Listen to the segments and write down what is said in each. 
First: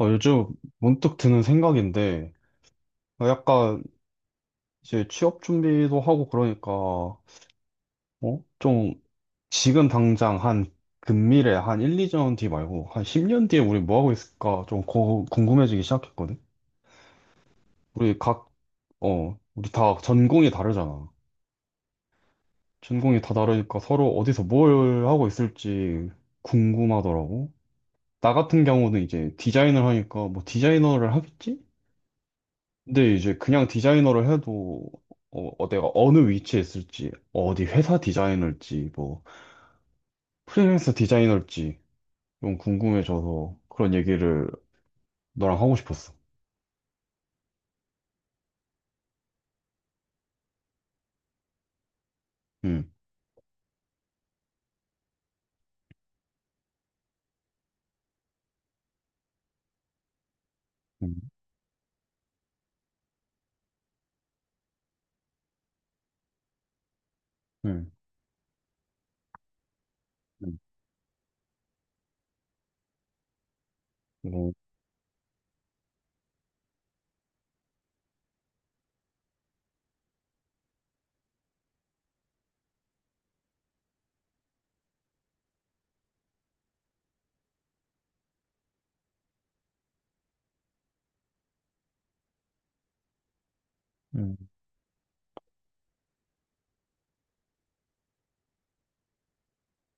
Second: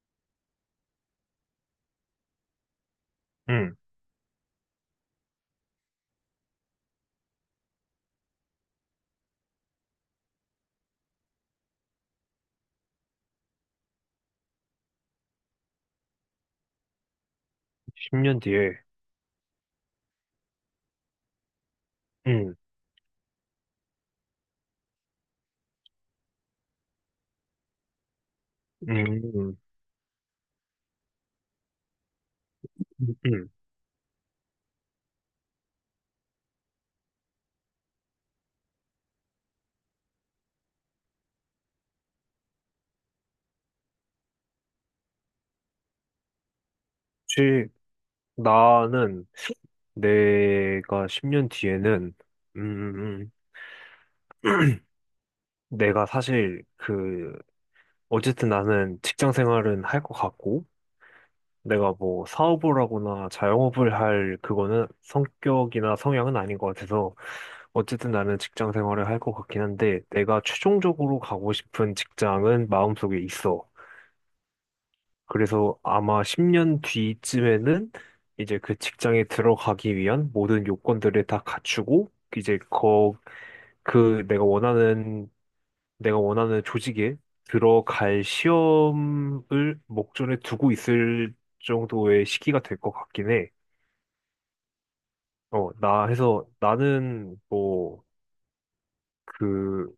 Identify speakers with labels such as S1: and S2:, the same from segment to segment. S1: 요즘 문득 드는 생각인데,
S2: 응,
S1: 약간 이제 취업 준비도 하고 그러니까, 어? 좀 지금 당장 한 금미래 한 1, 2년 뒤 말고 한 10년 뒤에 우리 뭐 하고 있을까 좀 궁금해지기 시작했거든? 우리
S2: 10년
S1: 각,
S2: 뒤에.
S1: 우리 다 전공이 다르잖아.
S2: 응,
S1: 전공이 다 다르니까 서로 어디서 뭘 하고 있을지 궁금하더라고. 나 같은 경우는
S2: 응,
S1: 이제
S2: 응,
S1: 디자인을 하니까 뭐 디자이너를 하겠지? 근데 이제
S2: 응.
S1: 그냥 디자이너를 해도 내가 어느 위치에 있을지, 어디 회사 디자이너일지, 뭐 프리랜서 디자이너일지 좀 궁금해져서 그런 얘기를 너랑 하고 싶었어.
S2: 혹시 나는 내가 10년 뒤에는, 음,
S1: 응,
S2: 음, 음, 내가 사실 어쨌든 나는 직장 생활은 할 것 같고,
S1: 응,
S2: 내가 뭐 사업을 하거나 자영업을 할 그거는 성격이나 성향은 아닌 것 같아서,
S1: 응,
S2: 어쨌든 나는 직장 생활을 할 것 같긴 한데, 내가
S1: 응,
S2: 최종적으로 가고 싶은 직장은 마음속에 있어.
S1: 뭐,
S2: 그래서 아마 10년 뒤쯤에는 이제 그 직장에 들어가기 위한 모든 요건들을 다 갖추고 이제 그 내가 원하는 조직에 들어갈 시험을 목전에 두고 있을 정도의 시기가 될 것 같긴 해.
S1: 응,
S2: 어, 나 해서 나는 뭐 그,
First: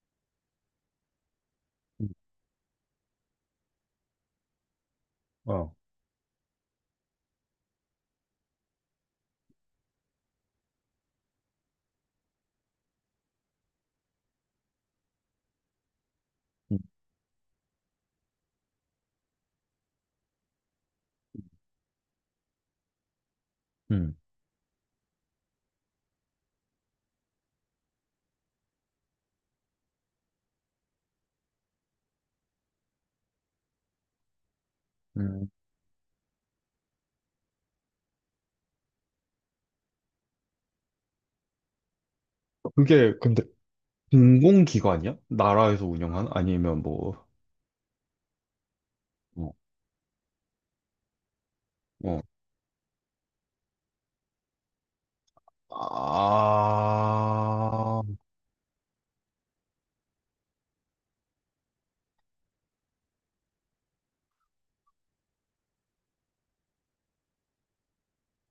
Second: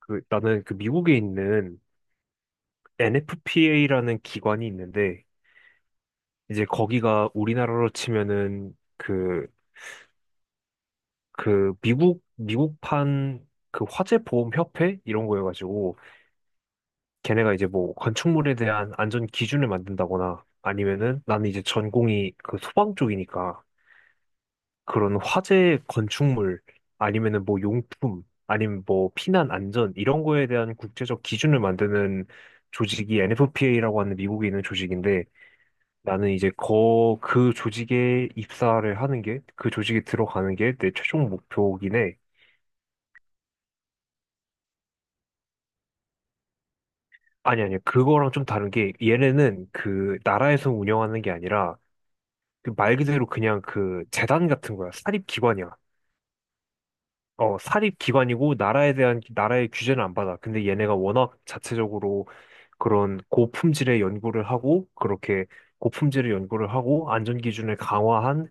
S2: 그 나는 그 미국에 있는 NFPA라는 기관이 있는데
S1: 어,
S2: 이제 거기가 우리나라로 치면은 미국판 그 화재 보험 협회 이런 거여가지고
S1: 응,
S2: 걔네가 이제 뭐 건축물에 대한 안전 기준을 만든다거나 아니면은 나는 이제 전공이 그 소방 쪽이니까
S1: 응.
S2: 그런 화재 건축물 아니면은 뭐 용품 아니면 뭐 피난 안전 이런 거에 대한 국제적 기준을 만드는 조직이 NFPA라고 하는 미국에 있는 조직인데
S1: 응.
S2: 나는 이제 거 그 조직에 입사를 하는 게 그 조직에 들어가는 게 내 최종 목표긴 해.
S1: 그게 근데 공공기관이야? 나라에서 운영한? 아니면 뭐,
S2: 아니, 아니, 그거랑 좀 다른 게,
S1: 어,
S2: 얘네는 그, 나라에서 운영하는 게 아니라,
S1: 어.
S2: 그 말 그대로 그냥 그, 재단 같은 거야. 사립기관이야. 어,
S1: 아,
S2: 사립기관이고, 나라에 대한, 나라의 규제는 안 받아. 근데 얘네가 워낙 자체적으로 그런 고품질의 연구를 하고, 그렇게 고품질의 연구를 하고, 안전기준을 강화한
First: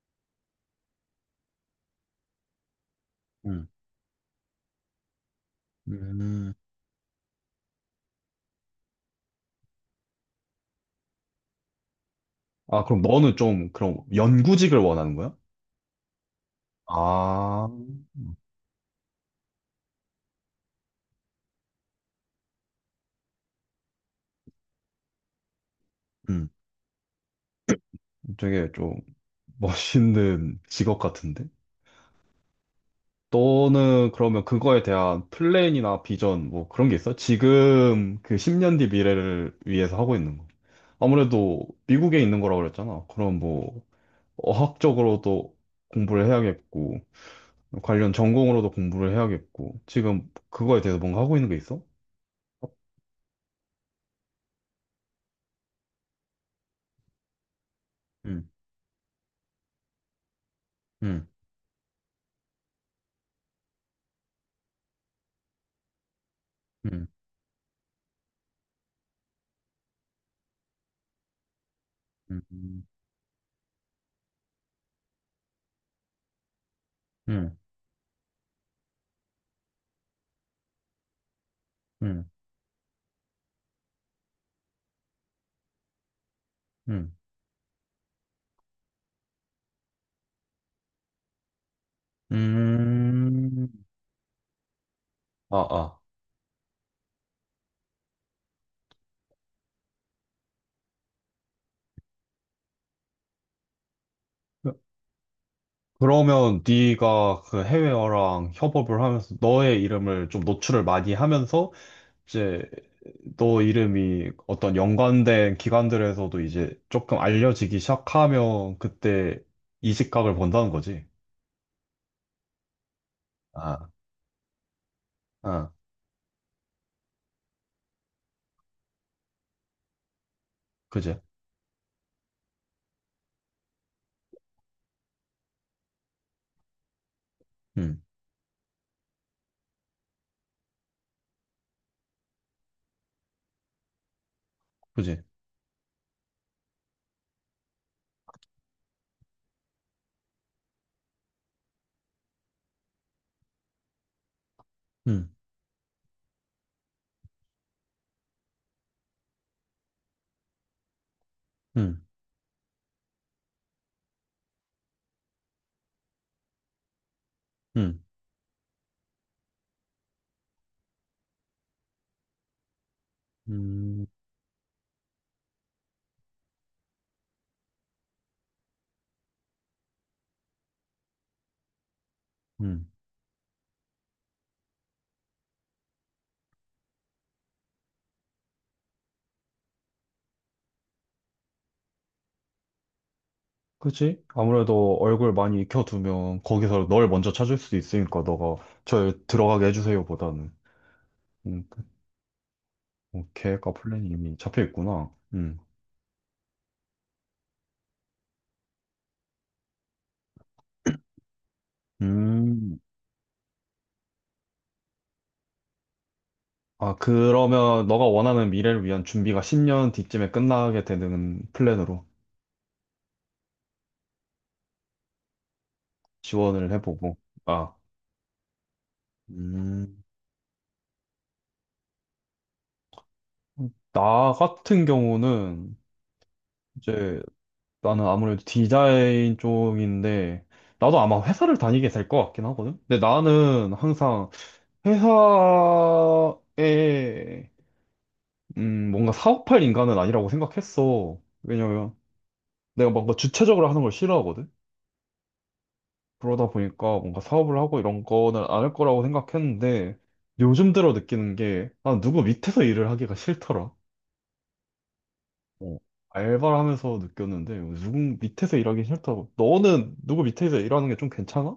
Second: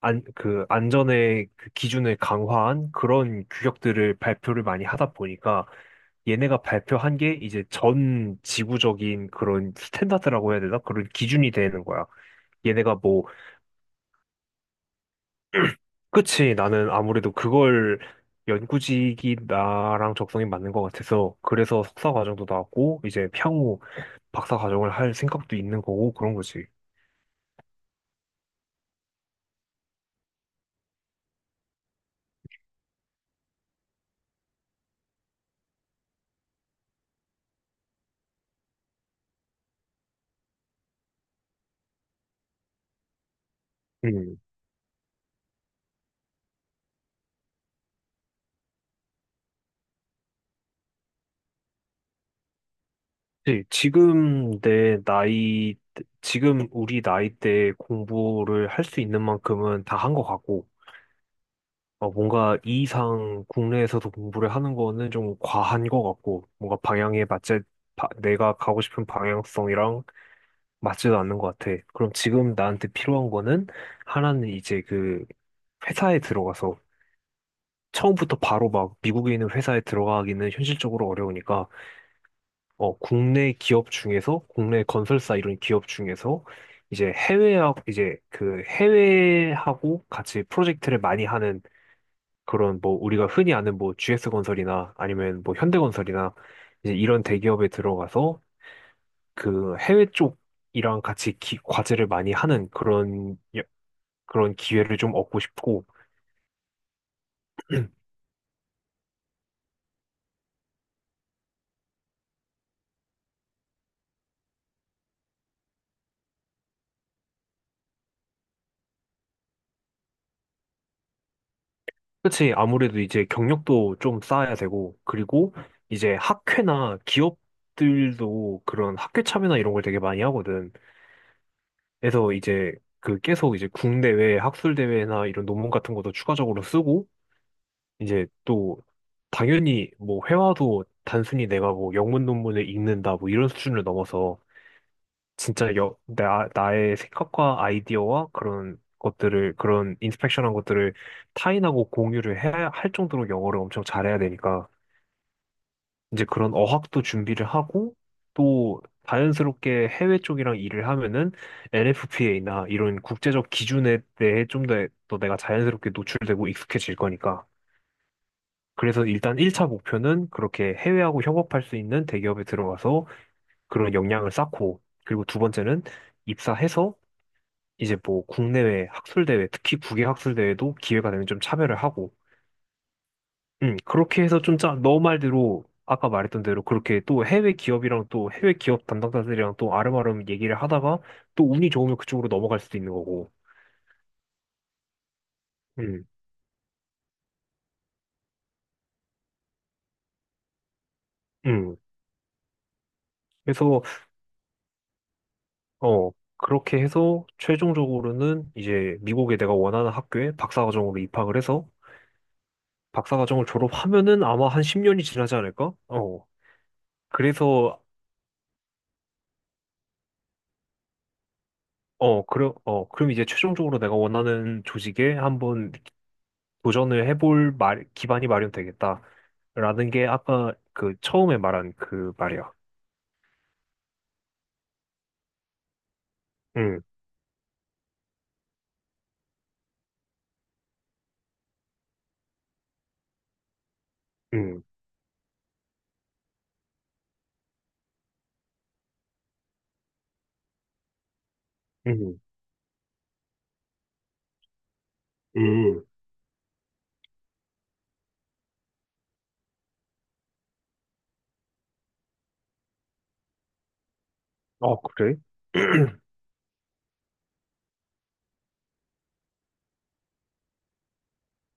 S2: 안, 그 안전의 그 기준을 강화한 그런
S1: 응,
S2: 규격들을 발표를 많이 하다 보니까
S1: 음.
S2: 얘네가 발표한 게 이제 전 지구적인 그런 스탠다드라고 해야 되나? 그런 기준이 되는 거야.
S1: 아,
S2: 얘네가
S1: 그럼
S2: 뭐,
S1: 너는 좀 그럼 연구직을 원하는 거야?
S2: 그치, 나는 아무래도
S1: 아.
S2: 그걸 연구직이 나랑 적성이 맞는 것 같아서 그래서 석사 과정도 나왔고 이제 향후 박사 과정을 할 생각도 있는 거고 그런
S1: 음,
S2: 거지.
S1: 되게 좀 멋있는 직업 같은데? 너는 그러면 그거에 대한 플랜이나 비전 뭐 그런 게 있어? 지금 그 10년 뒤 미래를 위해서 하고 있는 거. 아무래도 미국에 있는 거라고 그랬잖아. 그럼 뭐
S2: 음.
S1: 어학적으로도 공부를 해야겠고 관련 전공으로도 공부를 해야겠고 지금 그거에 대해서 뭔가 하고 있는 게 있어?
S2: 네, 지금 내 나이, 지금 우리 나이 때
S1: 음,
S2: 공부를 할 수 있는 만큼은 다 한 것 같고,
S1: 음,
S2: 어, 뭔가 이 이상 국내에서도 공부를 하는 거는 좀 과한 것 같고, 뭔가
S1: 음,
S2: 방향에 맞지, 내가 가고 싶은 방향성이랑 맞지도 않는 것 같아. 그럼
S1: 음,
S2: 지금
S1: 음,
S2: 나한테 필요한 거는 하나는 이제 그 회사에 들어가서
S1: 음,
S2: 처음부터 바로 막 미국에 있는 회사에 들어가기는 현실적으로 어려우니까
S1: 음,
S2: 어, 국내 기업 중에서, 국내 건설사 이런 기업 중에서,
S1: 음.
S2: 이제 해외하고, 같이 프로젝트를 많이 하는 그런 뭐 우리가 흔히
S1: 음.
S2: 아는 뭐 GS건설이나 아니면 뭐
S1: 아, 아.
S2: 현대건설이나 이제 이런 대기업에 들어가서 그 해외 쪽이랑 같이 과제를 많이 하는 그런 기회를 좀 얻고 싶고,
S1: 그러면 네가 그 해외어랑 협업을 하면서 너의 이름을 좀 노출을 많이 하면서 이제 너 이름이 어떤 연관된 기관들에서도 이제 조금 알려지기 시작하면 그때 이직각을 본다는 거지.
S2: 그치. 아무래도 이제
S1: 아,
S2: 경력도 좀 쌓아야 되고, 그리고
S1: 아,
S2: 이제 학회나 기업들도 그런 학회 참여나 이런 걸 되게 많이 하거든.
S1: 그지?
S2: 그래서 이제 그 계속 이제 국내외 학술대회나 이런 논문 같은 것도 추가적으로 쓰고,
S1: 응,
S2: 이제 또 당연히 뭐 회화도 단순히 내가 뭐 영문 논문을 읽는다 뭐 이런 수준을 넘어서
S1: 그지?
S2: 진짜 나의 생각과 아이디어와 그런 것들을, 그런 인스펙션한 것들을 타인하고 공유를 해야 할 정도로 영어를 엄청 잘해야 되니까,
S1: 응,
S2: 이제 그런 어학도 준비를 하고, 또 자연스럽게 해외 쪽이랑 일을 하면은
S1: 응,
S2: NFPA나 이런 국제적 기준에 대해 좀 더 또 내가 자연스럽게 노출되고 익숙해질 거니까.
S1: 응,
S2: 그래서 일단 1차 목표는 그렇게 해외하고 협업할 수 있는 대기업에 들어가서 그런
S1: 음,
S2: 역량을 쌓고, 그리고 두 번째는 입사해서 이제 뭐 국내외 학술대회, 특히 국외 학술대회도 기회가 되면 좀 참여를 하고,
S1: 응.
S2: 그렇게 해서 좀 너 말대로, 아까 말했던 대로 그렇게 또 해외 기업이랑 또 해외 기업 담당자들이랑 또 아름아름 얘기를 하다가 또 운이 좋으면 그쪽으로 넘어갈 수도 있는 거고,
S1: 그지? 아무래도 얼굴 많이
S2: 음,
S1: 익혀두면 거기서 널 먼저 찾을 수도 있으니까 너가 저 들어가게 해주세요 보다는. 음.
S2: 음.
S1: 계획과
S2: 그래서,
S1: 플랜이 이미 잡혀 있구나. 음.
S2: 어, 그렇게 해서 최종적으로는 이제 미국에 내가 원하는 학교에 박사과정으로 입학을 해서
S1: 음.
S2: 박사과정을 졸업하면은 아마 한 10년이 지나지 않을까? 어.
S1: 아,
S2: 그래서
S1: 그러면 너가 원하는 미래를 위한 준비가 10년 뒤쯤에 끝나게 되는 플랜으로
S2: 어, 그럼, 어, 그럼 이제 최종적으로 내가 원하는 조직에 한번
S1: 지원을
S2: 도전을
S1: 해보고.
S2: 해볼
S1: 아.
S2: 기반이 마련되겠다. 라는
S1: 음.
S2: 게 아까 그 처음에 말한 그 말이야.
S1: 나 같은 경우는
S2: 응,
S1: 이제 나는 아무래도 디자인 쪽인데 나도 아마 회사를 다니게 될 것 같긴 하거든. 근데 나는 항상
S2: 응,
S1: 회사에 뭔가 사업할 인간은 아니라고 생각했어. 왜냐면
S2: 응,
S1: 내가 뭔가 주체적으로 하는 걸 싫어하거든?
S2: 응.
S1: 그러다 보니까 뭔가 사업을 하고 이런 거는 안 할 거라고 생각했는데 요즘 들어 느끼는 게 아, 누구 밑에서 일을 하기가 싫더라.
S2: 아, 그래?
S1: 어. 알바를 하면서 느꼈는데 누구 밑에서 일하기 싫다고. 너는 누구 밑에서 일하는 게 좀 괜찮아?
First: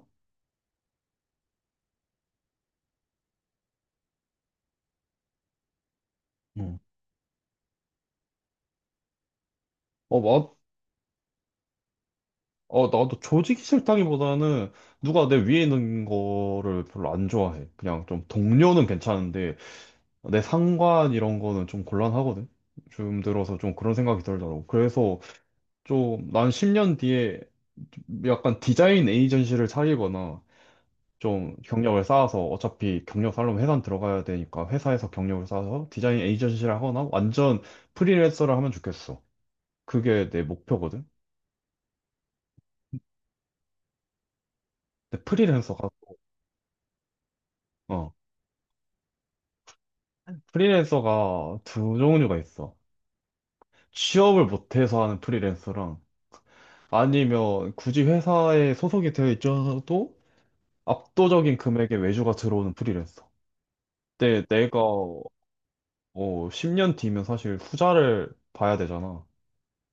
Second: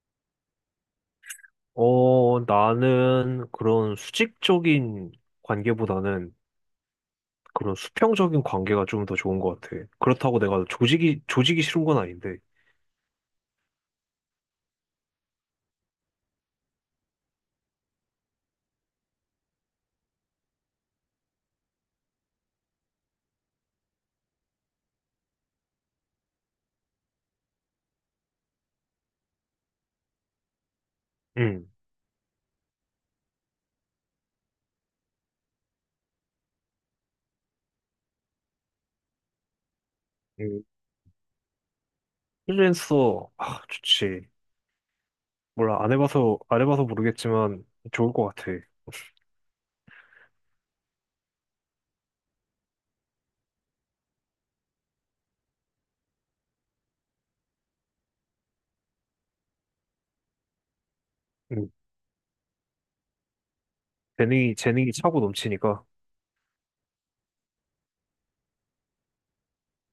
S2: 어, 나는 그런 수직적인 관계보다는
S1: 응.
S2: 그런 수평적인 관계가 좀 더 좋은 것 같아.
S1: 어,
S2: 그렇다고
S1: 마,
S2: 내가 조직이 싫은 건 아닌데.
S1: 나도 조직이 싫다기보다는 누가 내 위에 있는 거를 별로 안 좋아해. 그냥 좀 동료는 괜찮은데 내 상관 이런 거는 좀 곤란하거든. 요즘 들어서 좀 그런 생각이 들더라고. 그래서 좀 난 10년 뒤에 약간 디자인 에이전시를 차리거나 좀
S2: 응,
S1: 경력을 쌓아서 어차피 경력 살려면 회사 들어가야 되니까 회사에서 경력을 쌓아서 디자인 에이전시를 하거나 완전 프리랜서를 하면 좋겠어. 그게 내
S2: 응.
S1: 목표거든.
S2: 프리랜서, 아, 좋지.
S1: 근데
S2: 몰라, 안 해봐서 모르겠지만
S1: 어
S2: 좋을 것 같아.
S1: 프리랜서가 두 종류가 있어. 취업을 못해서 하는 프리랜서랑 아니면 굳이 회사에 소속이 되어 있어도 압도적인
S2: 음,
S1: 금액의 외주가 들어오는 프리랜서. 근데 내가
S2: 재능이 차고 넘치니까.
S1: 10년 뒤면 사실 투자를 봐야 되잖아.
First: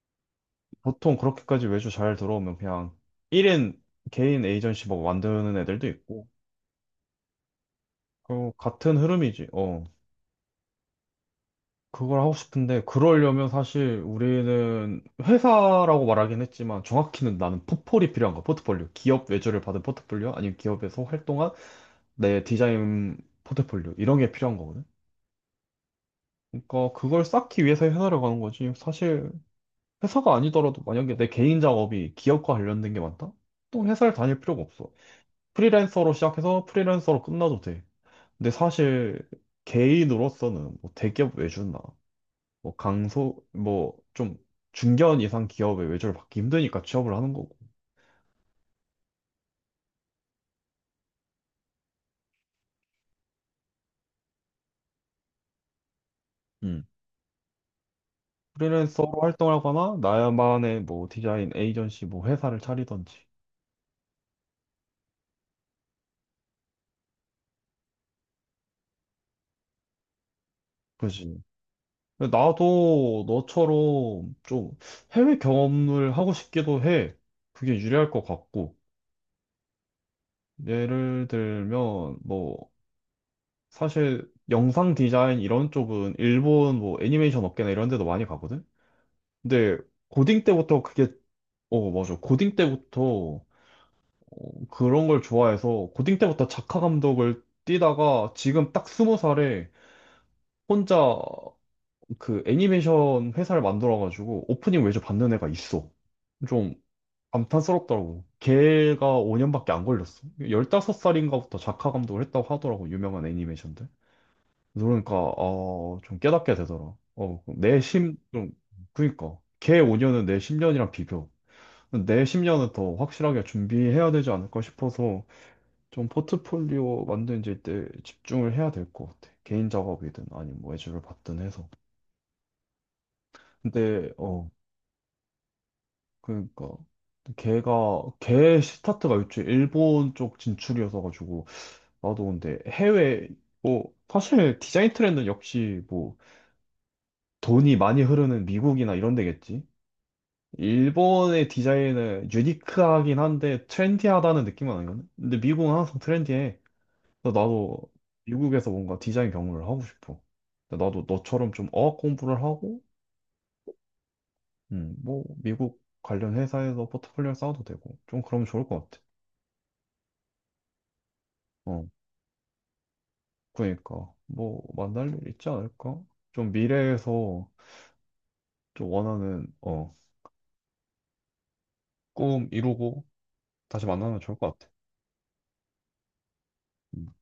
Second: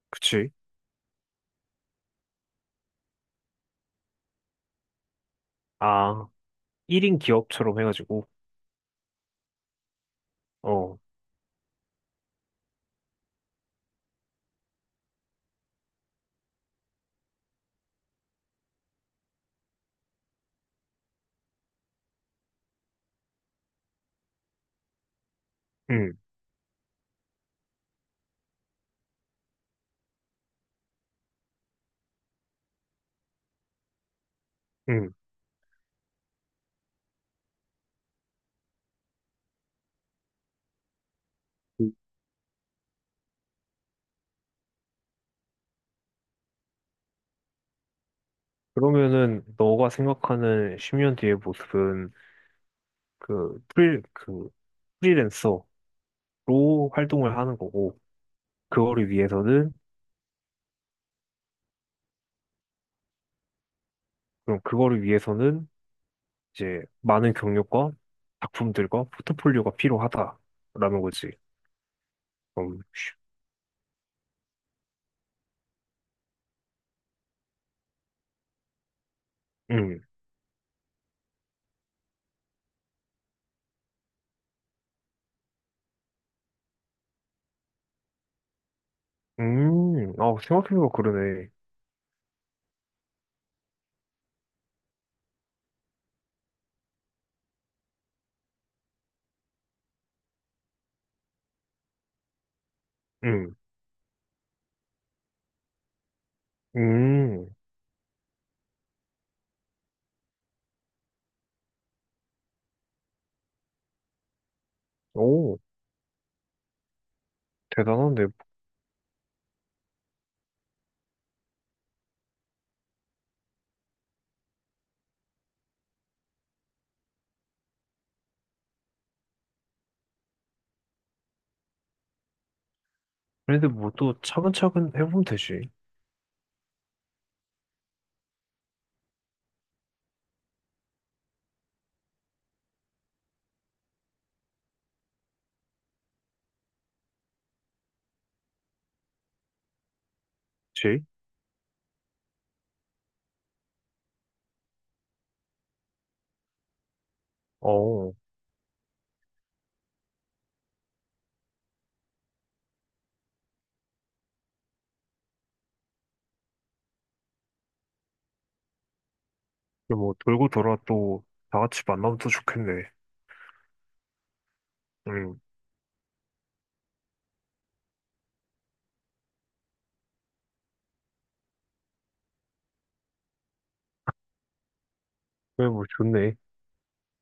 S2: 그치?
S1: 보통 그렇게까지 외주 잘 들어오면 그냥 1인 개인 에이전시 막 만드는 애들도 있고.
S2: 아, 1인 기업처럼 해가지고.
S1: 그 같은 흐름이지. 어.
S2: 어,
S1: 그걸 하고 싶은데 그러려면 사실 우리는 회사라고 말하긴 했지만 정확히는 나는 포폴이 필요한 거야. 포트폴리오. 기업 외주를 받은 포트폴리오 아니면 기업에서 활동한 내 디자인 포트폴리오 이런 게 필요한 거거든.
S2: 응,
S1: 그러니까 그걸 쌓기 위해서 회사를 가는 거지. 사실 회사가 아니더라도 만약에 내 개인 작업이 기업과 관련된 게 많다? 또 회사를 다닐 필요가 없어.
S2: 응,
S1: 프리랜서로 시작해서 프리랜서로 끝나도 돼. 근데 사실 개인으로서는 뭐 대기업 외주나
S2: 그-
S1: 뭐 강소 뭐 좀 중견 이상 기업의 외주를 받기 힘드니까 취업을 하는 거고.
S2: 러면은 너가 생각하는 10년 뒤의 모습은, 그, 프리, 그, 프리랜서로
S1: 음.
S2: 활동을 하는 거고, 그거를
S1: 프리랜서로
S2: 위해서는,
S1: 활동하거나 나만의 뭐 디자인 에이전시 뭐 회사를 차리던지.
S2: 그럼 그거를 위해서는, 이제, 많은 경력과 작품들과 포트폴리오가 필요하다라는 거지.
S1: 그지. 근데
S2: 음,
S1: 나도 너처럼 좀 해외 경험을 하고 싶기도 해. 그게 유리할 것 같고.
S2: 음,
S1: 예를 들면 뭐 사실 영상 디자인 이런 쪽은 일본 뭐 애니메이션 업계나 이런 데도 많이 가거든. 근데
S2: 아,
S1: 고딩 때부터
S2: 생각해보니까
S1: 그게
S2: 그러네.
S1: 어, 맞아. 고딩 때부터 그런 걸 좋아해서 고딩 때부터 작화 감독을 뛰다가 지금 딱 스무 살에 혼자 그 애니메이션
S2: 음,
S1: 회사를 만들어가지고 오프닝 외주 받는 애가 있어. 좀
S2: 음,
S1: 감탄스럽더라고. 걔가 5년밖에 안 걸렸어. 15살인가부터 작화 감독을 했다고 하더라고, 유명한 애니메이션들. 그러니까
S2: 오.
S1: 좀 깨닫게 되더라.
S2: 대단한데.
S1: 좀, 그니까 걔 5년은 내 10년이랑 비교. 내 10년은 더 확실하게 준비해야 되지 않을까 싶어서 좀 포트폴리오 만드는 때 집중을 해야 될 것 같아. 개인 작업이든 아니면 뭐 외주를 받든 해서.
S2: 그런데 뭐
S1: 근데
S2: 또 차근차근 해보면 되지.
S1: 그러니까 걔가 걔 스타트가 요즘 일본 쪽 진출이어서 가지고 나도 근데 해외 뭐 사실 디자인 트렌드는 역시 뭐 돈이 많이 흐르는 미국이나 이런 데겠지.
S2: 그치?
S1: 일본의 디자인은 유니크하긴 한데 트렌디하다는 느낌은 아니거든? 근데 미국은 항상 트렌디해. 그래서 나도
S2: 어,
S1: 미국에서 뭔가 디자인 경험을 하고 싶어. 근데 나도 너처럼 좀 어학 공부를 하고, 뭐 미국 관련 회사에서 포트폴리오 쌓아도 되고, 좀 그러면 좋을 것 같아.
S2: 그뭐 돌고 돌아 또 다 같이
S1: 어,
S2: 만나면 또 좋겠네.
S1: 그러니까 뭐 만날 일
S2: 응.
S1: 있지 않을까? 좀 미래에서 좀 원하는 꿈 이루고 다시 만나면 좋을 것 같아.
S2: 그래, 뭐 좋네.
S1: 음.